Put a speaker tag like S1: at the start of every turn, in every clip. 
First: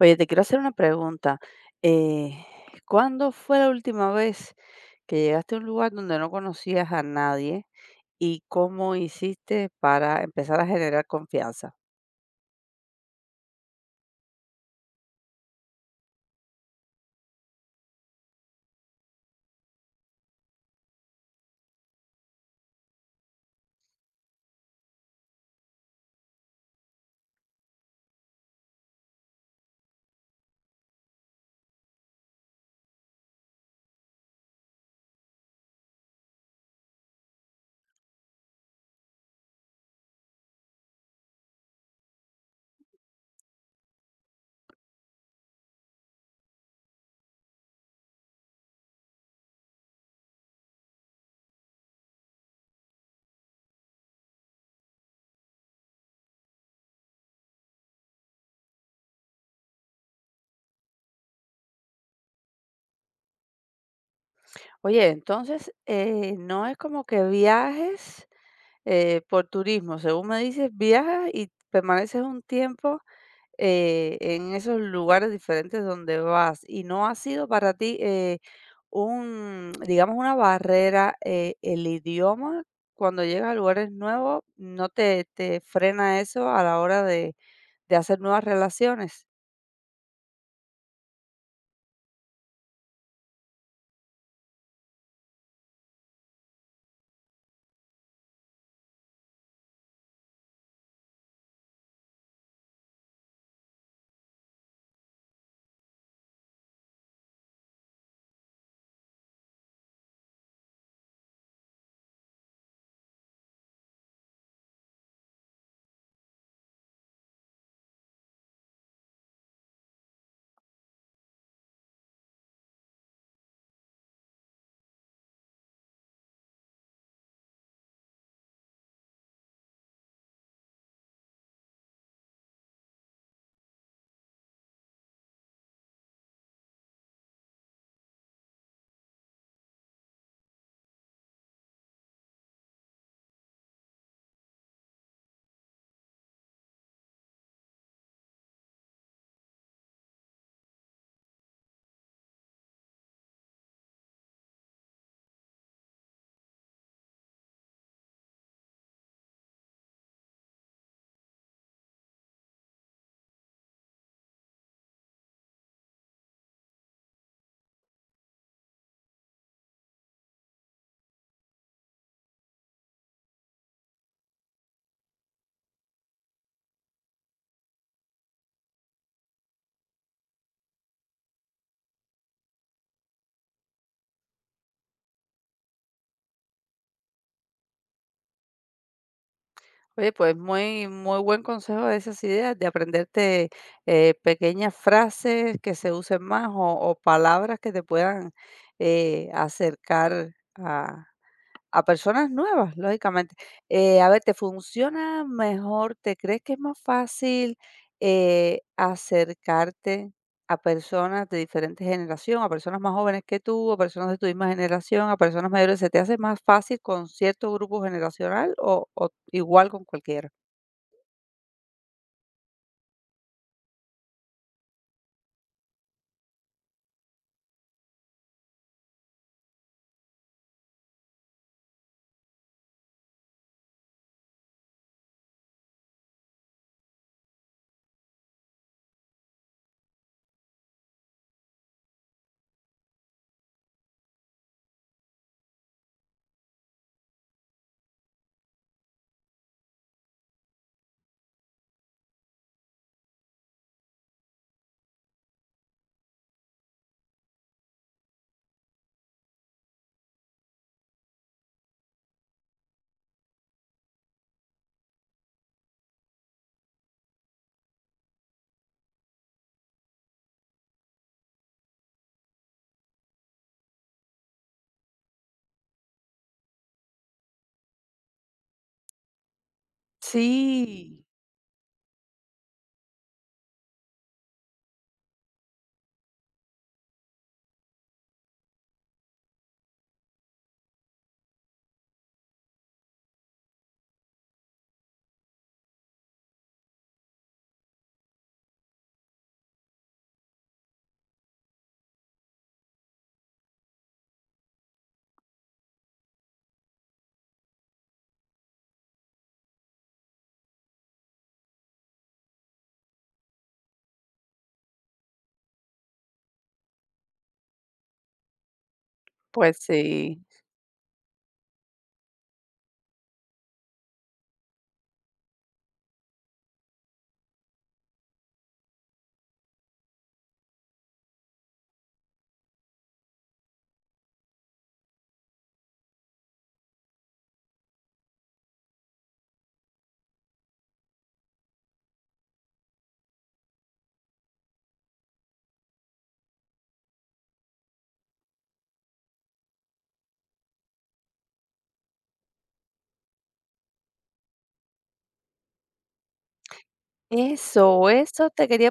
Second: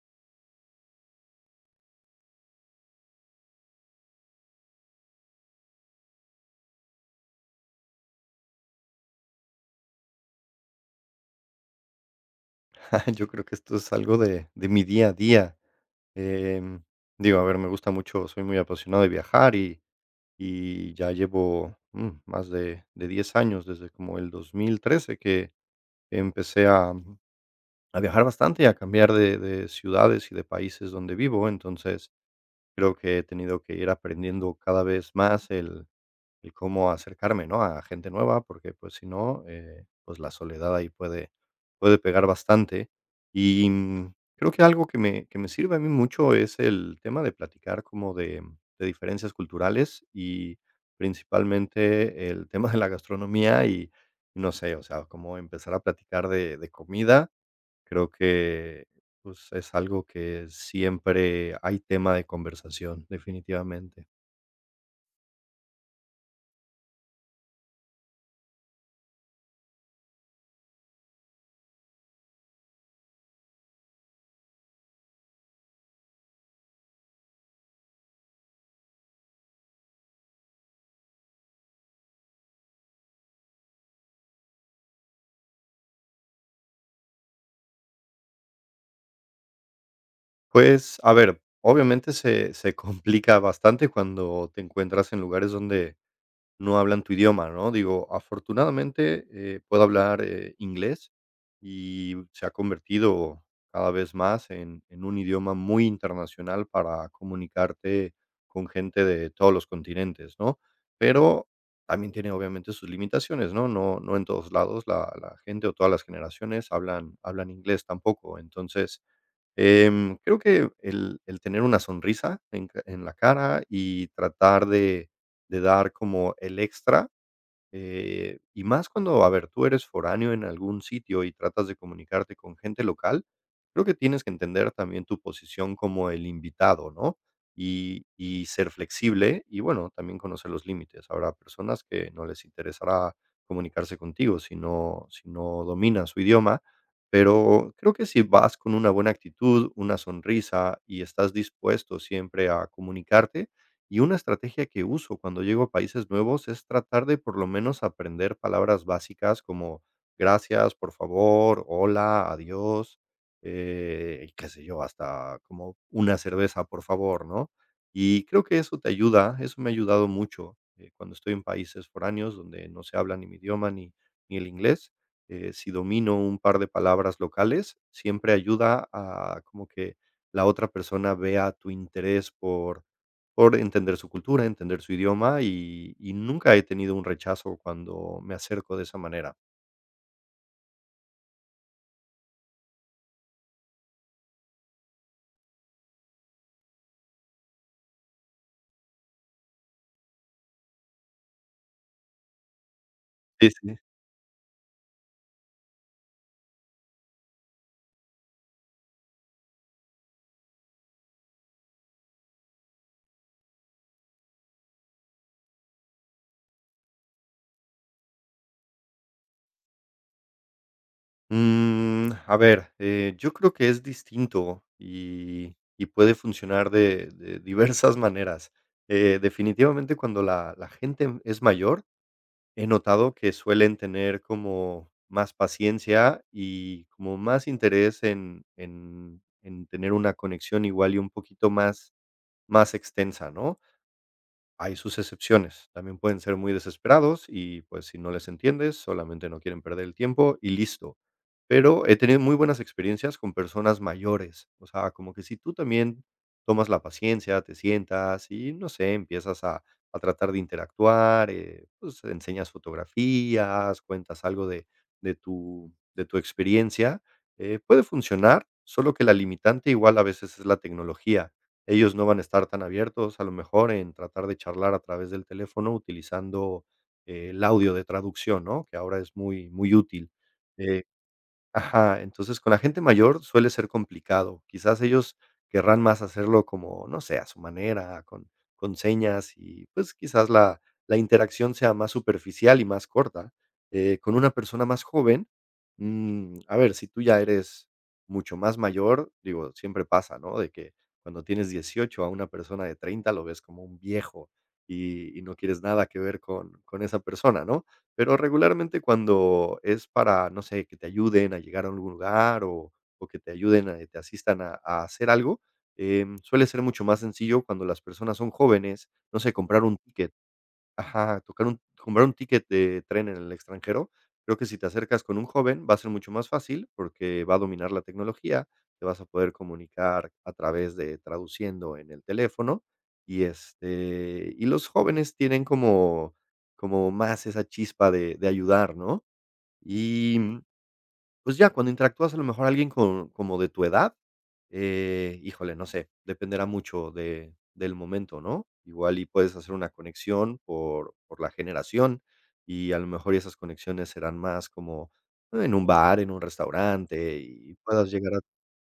S1: Oye, te quiero hacer una pregunta. Eh, ¿Cuándo fue la última vez que llegaste a un lugar donde no conocías a nadie y cómo hiciste para empezar a generar confianza?
S2: Yo creo que esto es algo de mi día a día. Em, Digo, a ver, me gusta mucho, soy muy apasionado de viajar y ya llevo, más de 10 años, desde como el 2013 que empecé a viajar bastante y a cambiar de ciudades y de países donde vivo. Entonces, creo que he tenido que ir aprendiendo cada vez más el cómo acercarme, ¿no?, a gente nueva, porque, pues, si no, pues, la soledad ahí puede pegar bastante. Y, creo que algo que me sirve a mí mucho es el tema de platicar como de diferencias culturales y principalmente el tema de la gastronomía y, no sé, o sea, como empezar a platicar de comida. Creo que, pues, es algo que siempre hay tema de conversación, definitivamente.
S1: Oye, entonces, no es como que viajes por turismo, según me dices, viajas y permaneces un tiempo en esos lugares diferentes donde vas y no ha sido para ti un, digamos, una barrera el idioma cuando llegas a lugares nuevos, ¿no te frena eso a la hora de hacer nuevas relaciones?
S2: Pues, a ver, obviamente se complica bastante cuando te encuentras en lugares donde no hablan tu idioma, ¿no? Digo, afortunadamente, puedo hablar, inglés y se ha convertido cada vez más en un idioma muy internacional para comunicarte con gente de todos los continentes, ¿no? Pero también tiene obviamente sus limitaciones, ¿no? No en todos lados la gente o todas las generaciones hablan inglés tampoco. Entonces, creo que el tener una sonrisa en la cara y tratar de dar como el extra, y más cuando, a ver, tú eres foráneo en algún sitio y tratas de comunicarte con gente local, creo que tienes que entender también tu posición como el invitado, ¿no? Y ser flexible y, bueno, también conocer los límites. Habrá personas que no les interesará comunicarse contigo si no dominas su idioma, pero creo que si vas con una buena actitud, una sonrisa y estás dispuesto siempre a comunicarte, y una estrategia que uso cuando llego a países nuevos es tratar de por lo menos aprender palabras básicas como gracias, por favor, hola, adiós, y qué sé yo, hasta como una cerveza, por favor, ¿no? Y creo que eso te ayuda, eso me ha ayudado mucho, cuando estoy en países foráneos donde no se habla ni mi idioma, ni el inglés. Si domino un par de palabras locales, siempre ayuda a como que la otra persona vea tu interés por entender su cultura, entender su idioma, y nunca he tenido un rechazo cuando me acerco de esa manera.
S1: Oye, pues muy, muy buen consejo de esas ideas, de aprenderte pequeñas frases que se usen más o palabras que te puedan acercar a personas nuevas, lógicamente.
S2: Sí, sí.
S1: A ver, ¿te funciona mejor? ¿Te crees que es más fácil, acercarte a personas de diferentes generación, a personas más jóvenes que tú, a personas de tu misma generación, a personas mayores? ¿Se te hace más fácil con cierto grupo generacional o igual con cualquiera?
S2: A ver, yo creo que es distinto y puede funcionar de diversas maneras. Definitivamente, cuando la gente es mayor, he notado que suelen tener como más paciencia y como más interés en tener una conexión igual y un poquito más extensa, ¿no? Hay sus excepciones, también pueden ser muy desesperados y, pues, si no les entiendes, solamente no quieren perder el tiempo y listo. Pero he tenido muy buenas experiencias con personas mayores, o sea, como que si tú también tomas la paciencia, te sientas y, no sé, empiezas a tratar de interactuar, pues, enseñas fotografías, cuentas algo de tu de tu experiencia, puede funcionar, solo que la limitante igual a veces es la tecnología. Ellos no van a estar tan abiertos, a lo mejor, en tratar de charlar a través del teléfono utilizando, el audio de traducción, ¿no? Que ahora es muy, muy útil. Eh
S1: Sí,
S2: Ajá, entonces con la gente mayor suele ser complicado. Quizás ellos querrán más hacerlo como, no sé, a su manera, con señas y, pues, quizás la interacción sea más superficial y más corta. Con una persona más joven, a ver, si tú ya eres mucho más mayor, digo, siempre pasa, ¿no? De que cuando tienes 18, a una persona de 30 lo ves como un viejo y no quieres nada que ver con esa persona, ¿no? Pero regularmente cuando es para, no sé, que te ayuden a llegar a algún lugar o que te ayuden, a te asistan a hacer algo, suele ser mucho más sencillo cuando las personas son jóvenes, no sé,
S1: pues
S2: comprar un ticket.
S1: sí.
S2: Ajá, tocar un comprar un ticket de tren en el extranjero, creo que si te acercas con un joven va a ser mucho más fácil, porque va a dominar la tecnología, te vas a poder comunicar a través de traduciendo en el teléfono, y los jóvenes tienen como más esa chispa de ayudar, ¿no? Y, pues, ya cuando interactúas a lo mejor alguien con como de tu edad, híjole, no sé, dependerá mucho de del momento, ¿no? Igual y puedes hacer una conexión por la generación, y a lo mejor y esas conexiones serán más como, en un bar, en un restaurante, y
S1: Eso,
S2: puedas llegar a
S1: eso te quería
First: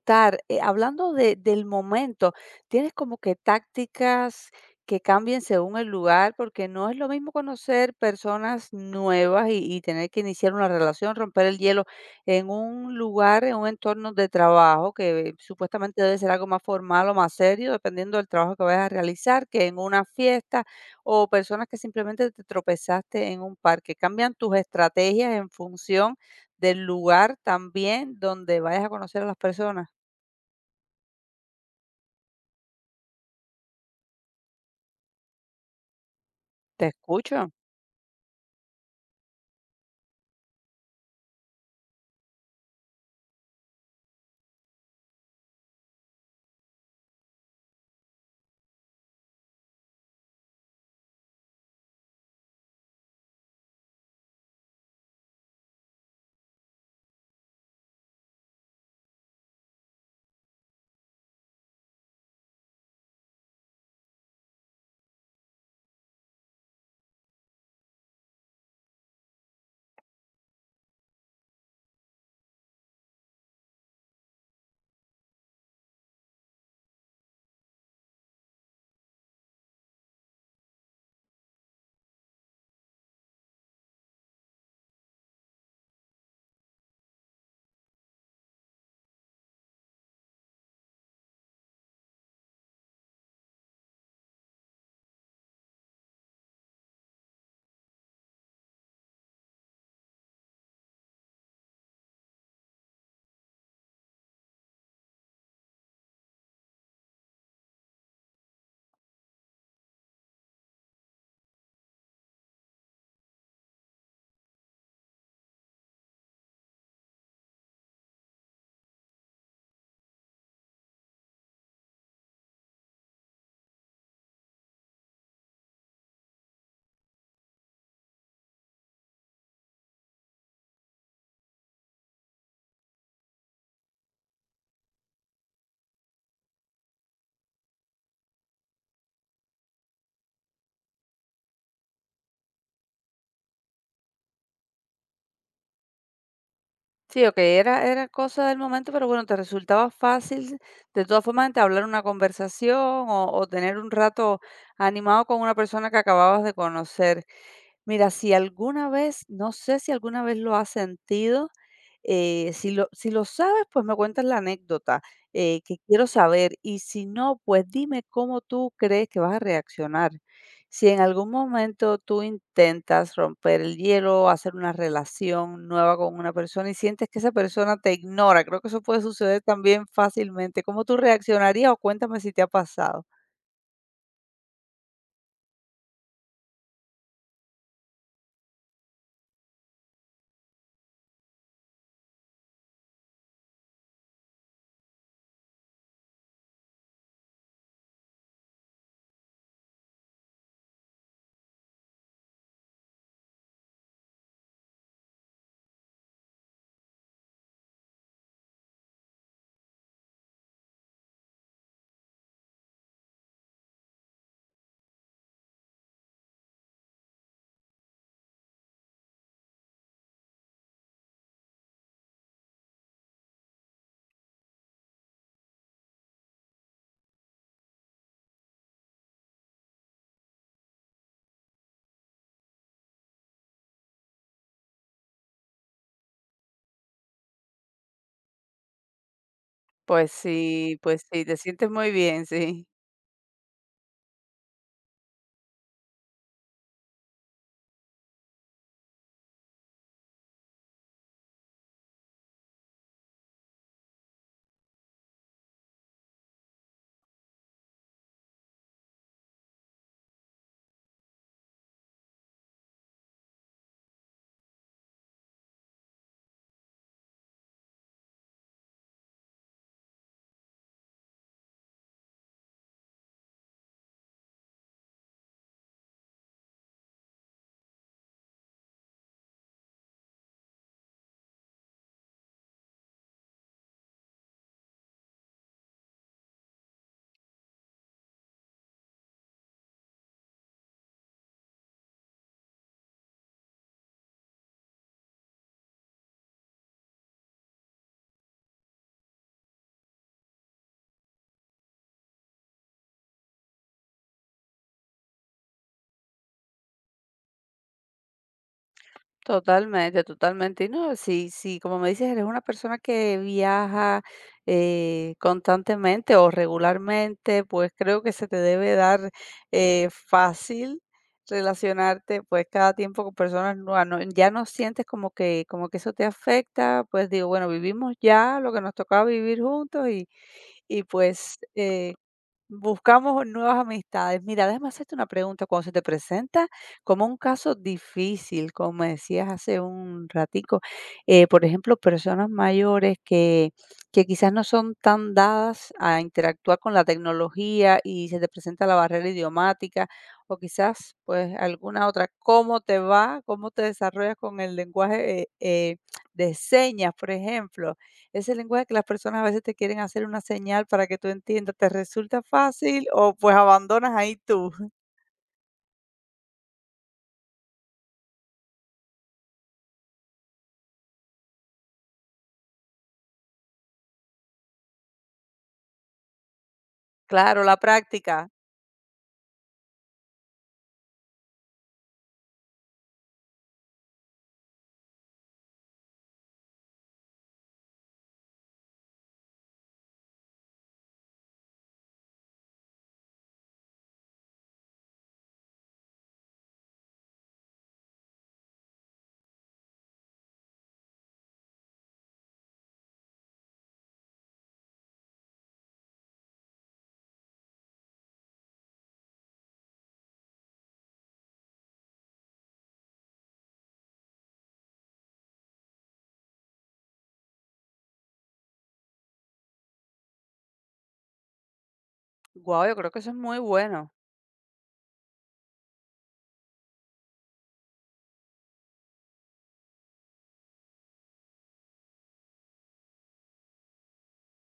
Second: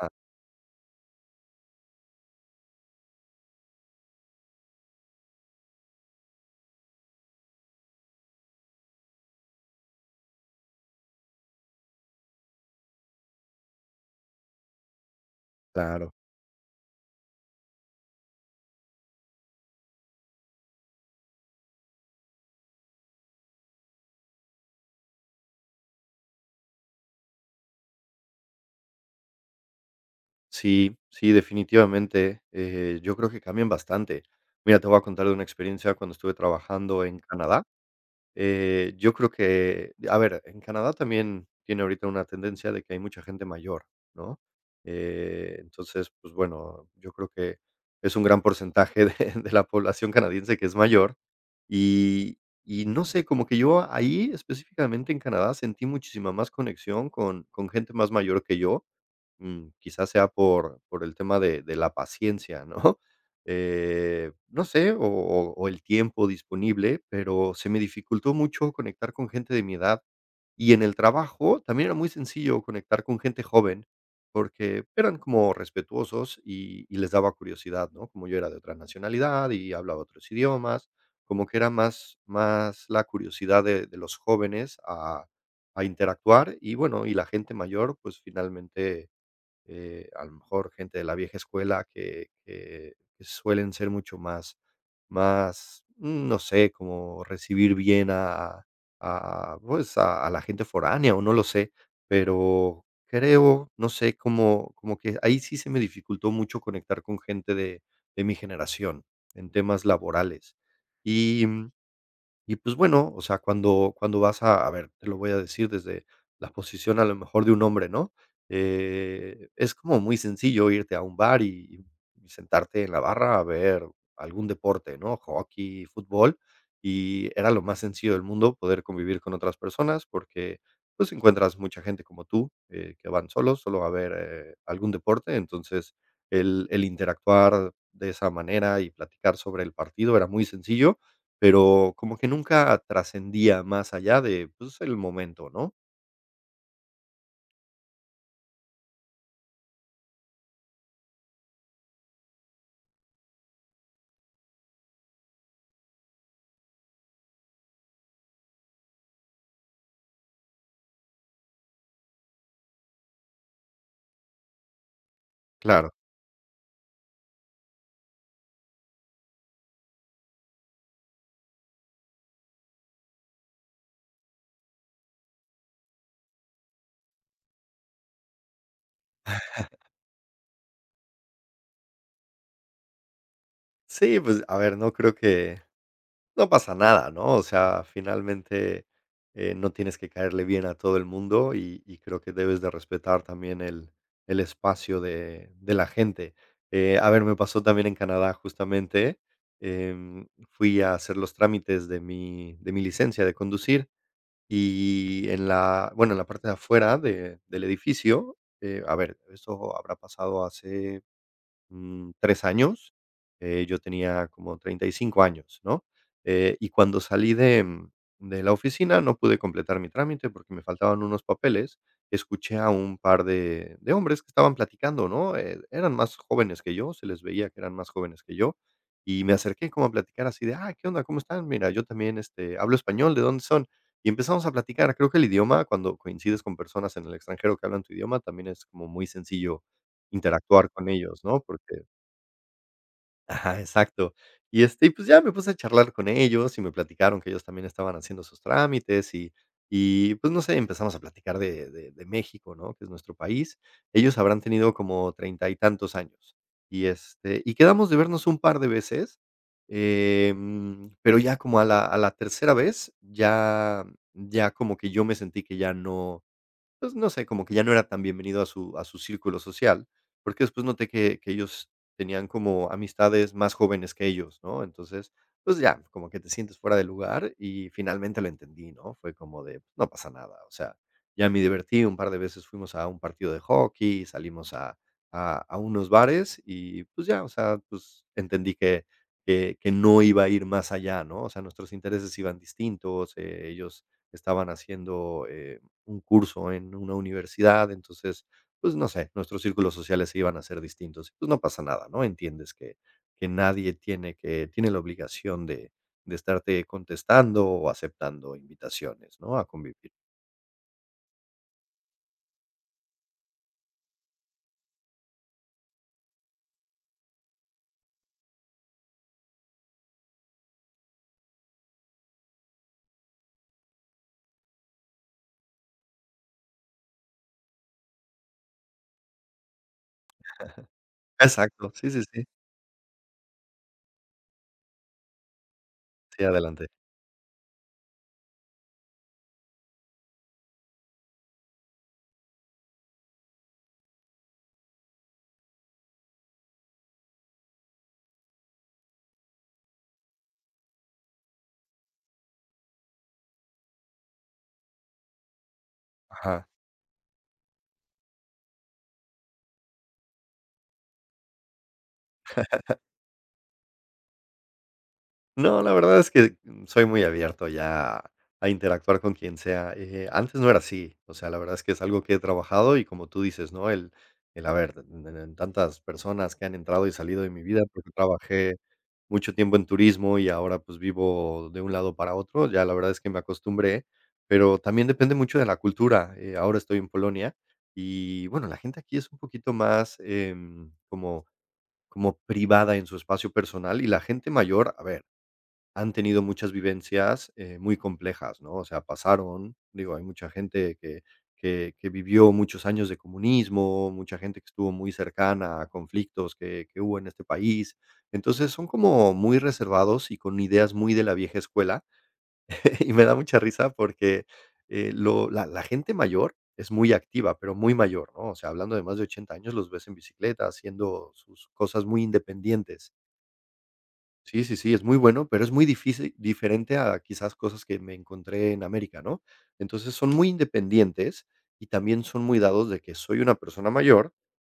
S2: a
S1: Hablando de del momento, ¿tienes como que tácticas que cambien según el lugar? Porque no es lo mismo conocer personas nuevas y tener que iniciar una relación, romper el hielo en un lugar, en un entorno de trabajo que supuestamente
S2: claro.
S1: debe ser algo más formal o más serio, dependiendo del trabajo que vayas a realizar, que en una fiesta o personas que simplemente te tropezaste en un parque. ¿Cambian tus estrategias en función del lugar también donde vayas a conocer a las personas?
S2: Sí, sí, definitivamente, yo creo que cambian bastante. Mira, te voy a contar de una experiencia cuando estuve
S1: Te
S2: trabajando en
S1: escucho.
S2: Canadá. Yo creo que, a ver, en Canadá también tiene ahorita una tendencia de que hay mucha gente mayor, ¿no? Entonces, pues, bueno, yo creo que es un gran porcentaje de, de la población canadiense que es mayor. Y, y no sé, como que yo ahí específicamente en Canadá sentí muchísima más conexión con gente más mayor que yo. Quizás sea por el tema de la paciencia, ¿no? No sé, o el tiempo disponible, pero se me dificultó mucho conectar con gente de mi edad. Y en el trabajo también era muy sencillo conectar con gente joven, porque eran como respetuosos y les daba curiosidad, ¿no? Como yo era de otra nacionalidad y hablaba otros idiomas, como que era más la curiosidad de los jóvenes a interactuar y, bueno, y la gente mayor, pues, finalmente, a lo mejor gente de la vieja escuela que suelen ser mucho más, no sé, como recibir bien a la gente foránea, o no lo sé, pero creo, no sé, como que ahí sí se me dificultó mucho conectar con gente de mi generación en temas laborales. Y y, pues, bueno, o sea, cuando vas a ver, te lo voy a decir desde la posición a lo mejor de un hombre, ¿no? Es como muy sencillo irte a un bar y sentarte en la barra a ver algún deporte, ¿no? Hockey, fútbol, y era lo más sencillo del mundo poder convivir con otras personas porque, pues, encuentras mucha gente como tú, que van solos, solo a ver, algún deporte. Entonces, el interactuar de esa manera y platicar sobre el partido era muy sencillo. Pero como que nunca trascendía más allá de, pues, el momento, ¿no?
S1: Sí, okey, era cosa del momento, pero bueno, te resultaba fácil, de todas formas, entablar una conversación o tener un rato animado con una persona que acababas de conocer. Mira, si alguna vez, no sé si alguna vez lo has sentido, si lo sabes, pues me cuentas la anécdota que
S2: Claro.
S1: quiero saber y si no, pues dime cómo tú crees que vas a reaccionar. Si en algún momento tú intentas romper el hielo, hacer una relación nueva con una persona y sientes que esa persona te ignora, creo que eso puede suceder también fácilmente. ¿Cómo tú reaccionarías o cuéntame si te ha pasado?
S2: Sí, pues, a ver, no creo que, no pasa nada, ¿no? O sea, finalmente, no tienes que caerle bien a todo el mundo y creo que debes de respetar también el espacio de la gente. A ver, me pasó también en Canadá, justamente, fui a hacer los trámites de mi licencia de conducir. Y en la bueno, en la parte de afuera de del edificio, a ver, eso habrá pasado hace, 3 años. Yo tenía como 35 años, ¿no? Y cuando salí de, de la oficina, no pude completar mi trámite porque me faltaban unos papeles. Escuché a un par de hombres que estaban platicando, ¿no? Eran más jóvenes que yo, se les veía que eran más jóvenes que yo. Y me acerqué como a platicar así de, ah, ¿qué onda? ¿Cómo están? Mira, yo también, hablo español, ¿de dónde son? Y empezamos a platicar. Creo que el idioma, cuando coincides con personas en el extranjero que hablan tu idioma, también es como muy sencillo interactuar con
S1: Pues
S2: ellos,
S1: sí, te
S2: ¿no?
S1: sientes
S2: Porque.
S1: muy bien, sí.
S2: Ajá, exacto. Y, pues, ya me puse a charlar con ellos y me platicaron que ellos también estaban haciendo sus trámites y, pues, no sé, empezamos a platicar de México, ¿no?, que es nuestro país. Ellos habrán tenido como treinta y tantos años. Y quedamos de vernos un par de veces, pero ya como a la tercera vez, ya como que yo me sentí que ya no, pues, no sé, como que ya no era tan bienvenido a su círculo social, porque después noté que ellos tenían como amistades más jóvenes que ellos, ¿no? Entonces, pues ya, como que te sientes fuera de lugar y finalmente lo entendí, ¿no? Fue como de, no pasa nada, o sea, ya me divertí, un par de veces fuimos a un partido de hockey, salimos a unos bares y, pues ya, o sea, pues entendí que no iba a ir más allá, ¿no? O sea, nuestros intereses iban distintos, ellos estaban haciendo, un curso en una universidad, entonces, pues, no sé, nuestros círculos sociales se iban a ser distintos. Pues, no pasa nada, ¿no? Entiendes que que nadie tiene la obligación de estarte contestando o aceptando invitaciones, ¿no? A convivir.
S1: Totalmente, totalmente. Y no, sí, sí, como me dices, eres una persona que viaja constantemente o regularmente, pues creo que se te debe dar fácil relacionarte pues cada tiempo con personas nuevas. Ya no sientes como que eso te afecta, pues digo, bueno, vivimos ya lo que nos tocaba vivir juntos y pues
S2: Exacto, sí, sí, sí.
S1: buscamos nuevas amistades. Mira, déjame hacerte una pregunta. Cuando se te
S2: Sí,
S1: presenta
S2: adelante.
S1: como un caso difícil, como me decías hace un ratico, por ejemplo, personas mayores que quizás no son tan dadas a interactuar con la tecnología y se te presenta la barrera idiomática o quizás pues alguna otra, ¿cómo te va? ¿Cómo te desarrollas con el lenguaje de
S2: Ajá.
S1: señas, por ejemplo? Ese lenguaje que las personas a veces te quieren hacer una señal para que tú entiendas, ¿te resulta fácil o pues abandonas ahí tú?
S2: No, la verdad es que soy muy abierto ya a interactuar con quien sea. Antes no era así, o sea, la verdad es que es algo que he trabajado y como tú dices, ¿no? El haber en tantas personas que han entrado y salido de mi
S1: Claro, la
S2: vida, porque
S1: práctica.
S2: trabajé mucho tiempo en turismo y ahora pues vivo de un lado para otro, ya la verdad es que me acostumbré, pero también depende mucho de la cultura. Ahora estoy en Polonia y bueno, la gente aquí es un poquito más como, como privada en su espacio personal y la gente mayor, a ver han tenido muchas vivencias, muy complejas, ¿no? O sea, pasaron, digo, hay mucha gente que vivió muchos años de comunismo, mucha gente que estuvo muy cercana a conflictos que hubo en este país. Entonces, son como muy reservados y con ideas muy de la vieja escuela, y me da mucha risa porque, lo la la gente mayor es muy activa, pero muy mayor, ¿no? O sea, hablando de más de 80 años, los ves en bicicleta, haciendo sus cosas muy
S1: Wow, yo creo
S2: independientes.
S1: que eso es muy bueno.
S2: Sí, sí, sí, es muy bueno, pero es muy difícil diferente a quizás cosas que me encontré en América, ¿no? Entonces, son muy independientes y también son muy dados de que soy una persona mayor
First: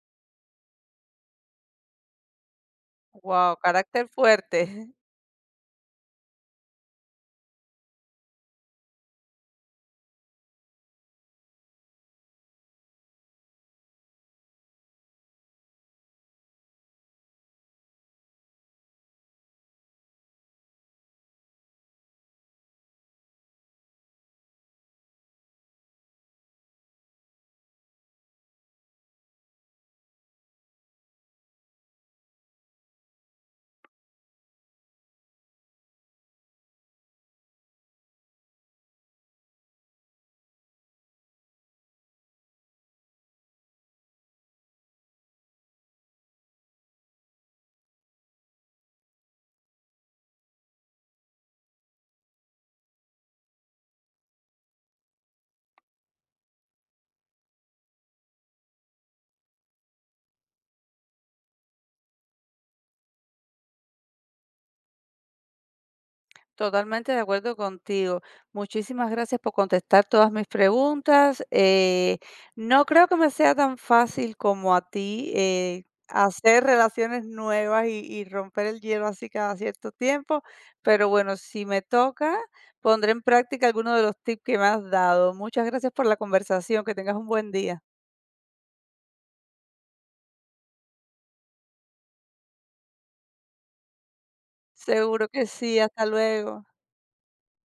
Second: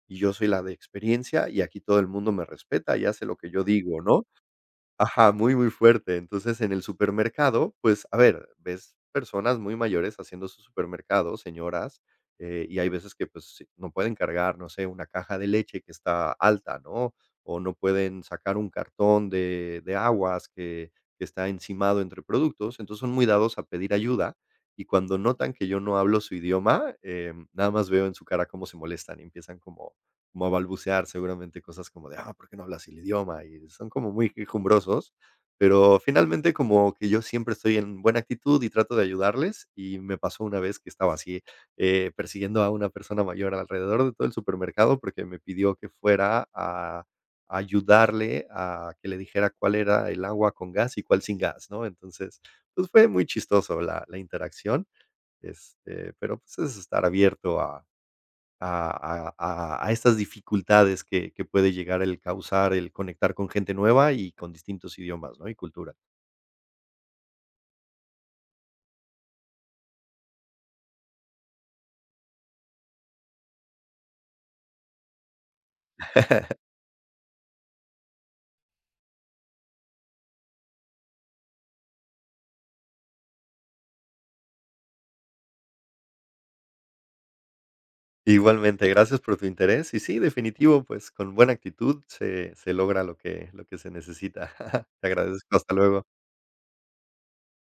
S2: y yo soy la de experiencia y aquí todo el mundo me respeta y hace lo que
S1: Wow,
S2: yo digo,
S1: carácter
S2: ¿no?
S1: fuerte.
S2: Ajá, muy, muy fuerte. Entonces, en el supermercado, pues, a ver, ves personas muy mayores haciendo su supermercado, señoras, y hay veces que, pues, sí, no pueden cargar, no sé, una caja de leche que está alta, ¿no? O no pueden sacar un cartón de aguas que está encimado entre productos. Entonces, son muy dados a pedir ayuda, y cuando notan que yo no hablo su idioma, nada más veo en su cara cómo se molestan y empiezan como como a balbucear seguramente cosas como de, ah, ¿por qué no hablas el idioma? Y son como muy quejumbrosos, pero finalmente como que yo siempre estoy en buena actitud y trato de ayudarles y me pasó una vez que estaba así persiguiendo a una persona mayor alrededor de todo el supermercado porque me pidió que fuera a ayudarle a que le dijera cuál era el agua con gas y cuál sin gas, ¿no? Entonces, pues fue muy chistoso la, la interacción, este, pero pues es estar abierto a, a estas dificultades que puede llegar el causar, el conectar con gente nueva y con distintos idiomas, ¿no? Y cultura.
S1: Totalmente de acuerdo contigo. Muchísimas gracias por contestar todas mis preguntas. No creo que me sea tan fácil como a ti hacer relaciones nuevas y romper el hielo así cada cierto tiempo, pero bueno, si me toca, pondré en práctica alguno de los tips que me has dado. Muchas gracias por la conversación, que tengas un buen día.
S2: Igualmente, gracias por tu interés. Y sí, definitivo, pues con buena actitud se logra lo que se necesita. Te
S1: Seguro que
S2: agradezco. Hasta
S1: sí, hasta
S2: luego.
S1: luego.